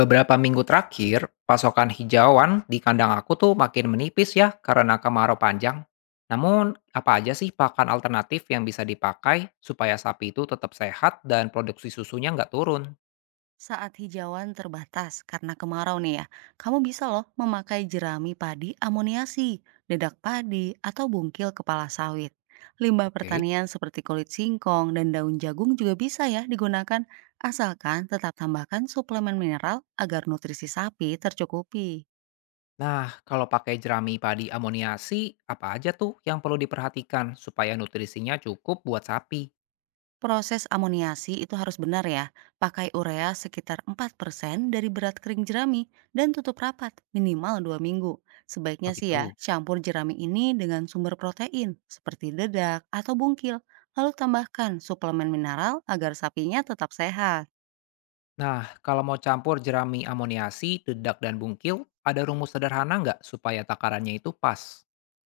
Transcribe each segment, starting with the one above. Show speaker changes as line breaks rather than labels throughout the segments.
Beberapa minggu terakhir, pasokan hijauan di kandang aku tuh makin menipis ya karena kemarau panjang. Namun, apa aja sih pakan alternatif yang bisa dipakai supaya sapi itu tetap sehat dan produksi susunya nggak turun?
Saat hijauan terbatas karena kemarau nih ya, kamu bisa loh memakai jerami padi amoniasi, dedak padi, atau bungkil kepala sawit. Limbah
Oke.
pertanian seperti kulit singkong dan daun jagung juga bisa ya digunakan, asalkan tetap tambahkan suplemen mineral agar nutrisi sapi tercukupi.
Nah, kalau pakai jerami padi amoniasi, apa aja tuh yang perlu diperhatikan supaya nutrisinya cukup buat sapi?
Proses amoniasi itu harus benar ya. Pakai urea sekitar 4% dari berat kering jerami dan tutup rapat minimal 2 minggu. Sebaiknya
Oh
sih ya,
gitu.
campur jerami ini dengan sumber protein seperti dedak atau bungkil. Lalu tambahkan suplemen mineral agar sapinya tetap sehat.
Nah, kalau mau campur jerami amoniasi, dedak, dan bungkil, ada rumus sederhana nggak supaya takarannya itu pas?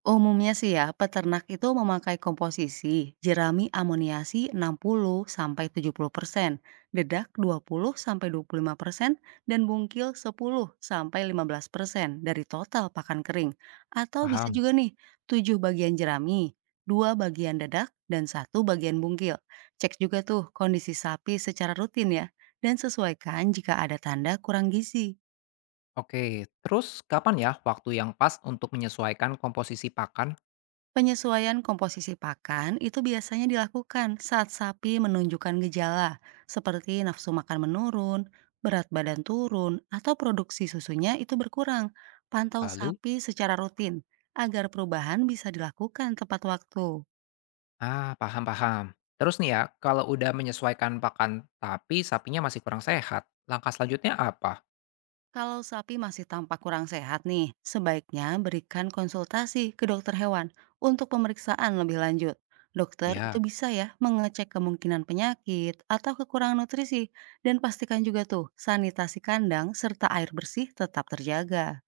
Umumnya sih ya, peternak itu memakai komposisi jerami amoniasi 60 sampai 70%, dedak 20 sampai 25% dan bungkil 10 sampai 15% dari total pakan kering. Atau bisa
Paham.
juga nih, 7 bagian jerami, 2 bagian dedak dan satu bagian bungkil. Cek juga tuh kondisi sapi secara rutin ya dan sesuaikan jika ada tanda kurang gizi.
Oke, terus kapan ya waktu yang pas untuk menyesuaikan komposisi pakan?
Penyesuaian komposisi pakan itu biasanya dilakukan saat sapi menunjukkan gejala seperti nafsu makan menurun, berat badan turun, atau produksi susunya itu berkurang. Pantau
Lalu,
sapi secara rutin agar perubahan bisa dilakukan tepat waktu.
ah, paham-paham. Terus nih ya, kalau udah menyesuaikan pakan tapi sapinya masih kurang sehat, langkah selanjutnya apa?
Kalau sapi masih tampak kurang sehat nih, sebaiknya berikan konsultasi ke dokter hewan untuk pemeriksaan lebih lanjut. Dokter itu
Ya,
bisa ya mengecek kemungkinan penyakit atau kekurangan nutrisi dan pastikan juga tuh sanitasi kandang serta air bersih tetap terjaga.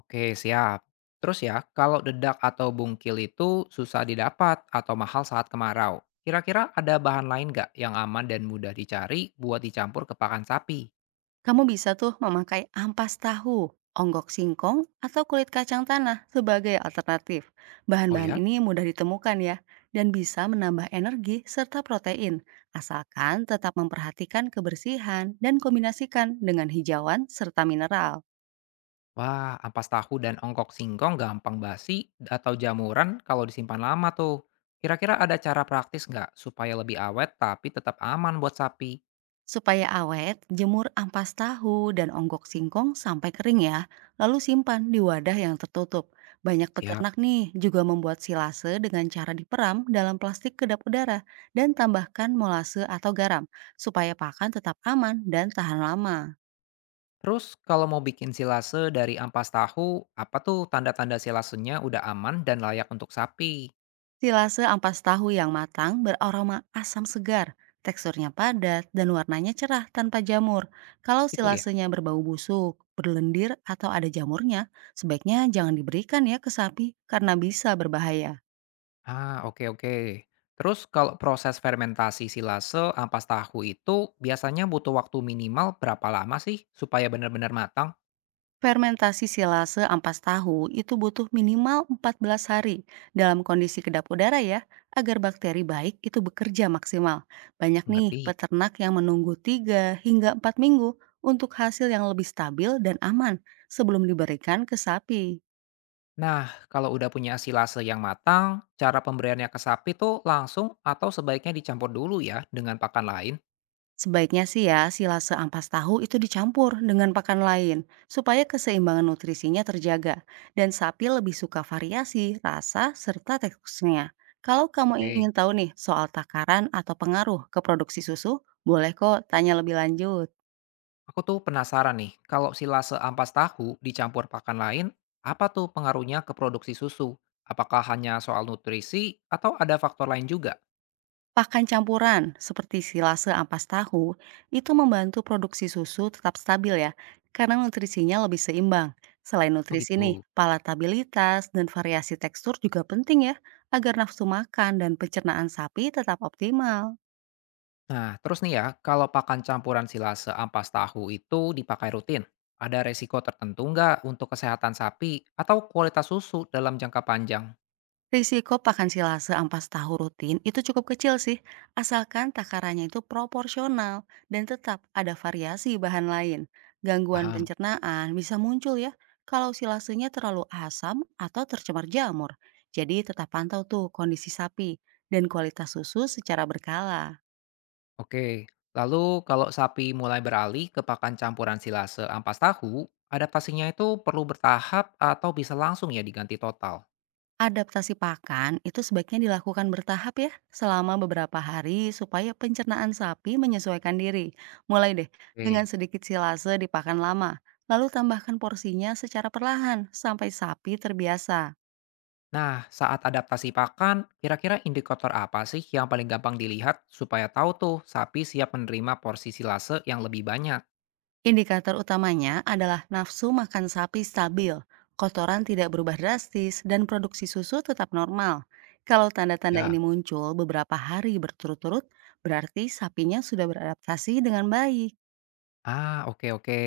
oke, siap. Terus ya, kalau dedak atau bungkil itu susah didapat atau mahal saat kemarau, kira-kira ada bahan lain nggak yang aman dan mudah dicari buat dicampur ke pakan sapi?
Kamu bisa tuh memakai ampas tahu, onggok singkong, atau kulit kacang tanah sebagai alternatif.
Oh
Bahan-bahan
ya?
ini mudah ditemukan ya, dan bisa menambah energi serta protein, asalkan tetap memperhatikan kebersihan dan kombinasikan dengan hijauan serta mineral.
Wah, ampas tahu dan ongkok singkong gampang basi atau jamuran kalau disimpan lama tuh. Kira-kira ada cara praktis nggak supaya lebih awet tapi tetap aman buat sapi?
Supaya awet, jemur ampas tahu dan onggok singkong sampai kering ya, lalu simpan di wadah yang tertutup. Banyak
Siap.
peternak nih juga membuat silase dengan cara diperam dalam plastik kedap udara dan tambahkan molase atau garam supaya pakan tetap aman dan tahan lama.
Terus kalau mau bikin silase dari ampas tahu, apa tuh tanda-tanda silasenya udah aman dan layak untuk sapi?
Silase ampas tahu yang matang beraroma asam segar, teksturnya padat, dan warnanya cerah tanpa jamur. Kalau
Gitu ya?
silasenya berbau busuk, berlendir, atau ada jamurnya, sebaiknya jangan diberikan ya ke sapi karena bisa berbahaya.
Ah, oke oke. Terus kalau proses fermentasi silase ampas tahu itu biasanya butuh waktu minimal berapa lama sih supaya benar-benar matang?
Fermentasi silase ampas tahu itu butuh minimal 14 hari dalam kondisi kedap udara ya, agar bakteri baik itu bekerja maksimal. Banyak nih
Ngerti?
peternak yang menunggu 3 hingga 4 minggu untuk hasil yang lebih stabil dan aman sebelum diberikan ke sapi.
Nah, kalau udah punya silase yang matang, cara pemberiannya ke sapi tuh langsung atau sebaiknya dicampur dulu ya dengan pakan lain?
Sebaiknya sih ya, silase ampas tahu itu dicampur dengan pakan lain supaya keseimbangan nutrisinya terjaga dan sapi lebih suka variasi rasa serta teksturnya. Kalau kamu
Oke.
ingin tahu nih soal takaran atau pengaruh ke produksi susu, boleh kok tanya lebih lanjut.
Aku tuh penasaran nih, kalau silase ampas tahu dicampur pakan lain, apa tuh pengaruhnya ke produksi susu? Apakah hanya soal nutrisi atau ada faktor lain juga?
Pakan campuran seperti silase ampas tahu itu membantu produksi susu tetap stabil ya, karena nutrisinya lebih seimbang. Selain
Oh
nutrisi nih,
gitu.
palatabilitas dan variasi tekstur juga penting ya, agar nafsu makan dan pencernaan sapi tetap optimal.
Nah, terus nih ya, kalau pakan campuran silase ampas tahu itu dipakai rutin, ada resiko tertentu nggak untuk kesehatan sapi atau kualitas susu dalam jangka panjang?
Risiko pakan silase ampas tahu rutin itu cukup kecil sih, asalkan takarannya itu proporsional dan tetap ada variasi bahan lain. Gangguan
Paham?
pencernaan bisa muncul ya kalau silasenya terlalu asam atau tercemar jamur. Jadi tetap pantau tuh kondisi sapi dan kualitas susu secara berkala.
Oke, lalu kalau sapi mulai beralih ke pakan campuran silase ampas tahu, adaptasinya itu perlu bertahap atau bisa langsung ya diganti total.
Adaptasi pakan itu sebaiknya dilakukan bertahap ya, selama beberapa hari supaya pencernaan sapi menyesuaikan diri. Mulai deh dengan
Oke.
sedikit silase di pakan lama, lalu tambahkan porsinya secara perlahan sampai sapi terbiasa.
Nah, saat adaptasi pakan, kira-kira indikator apa sih yang paling gampang dilihat supaya tahu tuh sapi siap menerima porsi silase yang lebih banyak?
Indikator utamanya adalah nafsu makan sapi stabil, kotoran tidak berubah drastis, dan produksi susu tetap normal. Kalau tanda-tanda ini
Ya,
muncul beberapa hari berturut-turut, berarti sapinya sudah beradaptasi dengan baik.
ah, oke oke.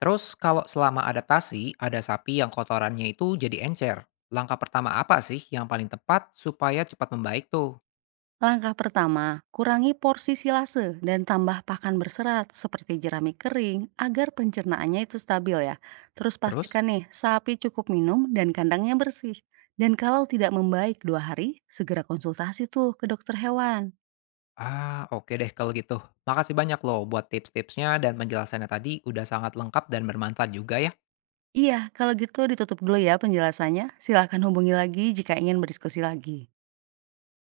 Terus kalau selama adaptasi ada sapi yang kotorannya itu jadi encer, langkah pertama apa sih yang paling tepat supaya cepat membaik tuh?
Langkah pertama, kurangi porsi silase dan tambah pakan berserat seperti jerami kering agar pencernaannya itu stabil ya. Terus
Terus?
pastikan nih, sapi cukup minum dan kandangnya bersih. Dan kalau tidak membaik dua hari, segera konsultasi tuh ke dokter hewan.
Ah, oke deh kalau gitu. Makasih banyak loh buat tips-tipsnya dan penjelasannya tadi udah sangat lengkap dan bermanfaat juga ya.
Iya, kalau gitu ditutup dulu ya penjelasannya. Silahkan hubungi lagi jika ingin berdiskusi lagi.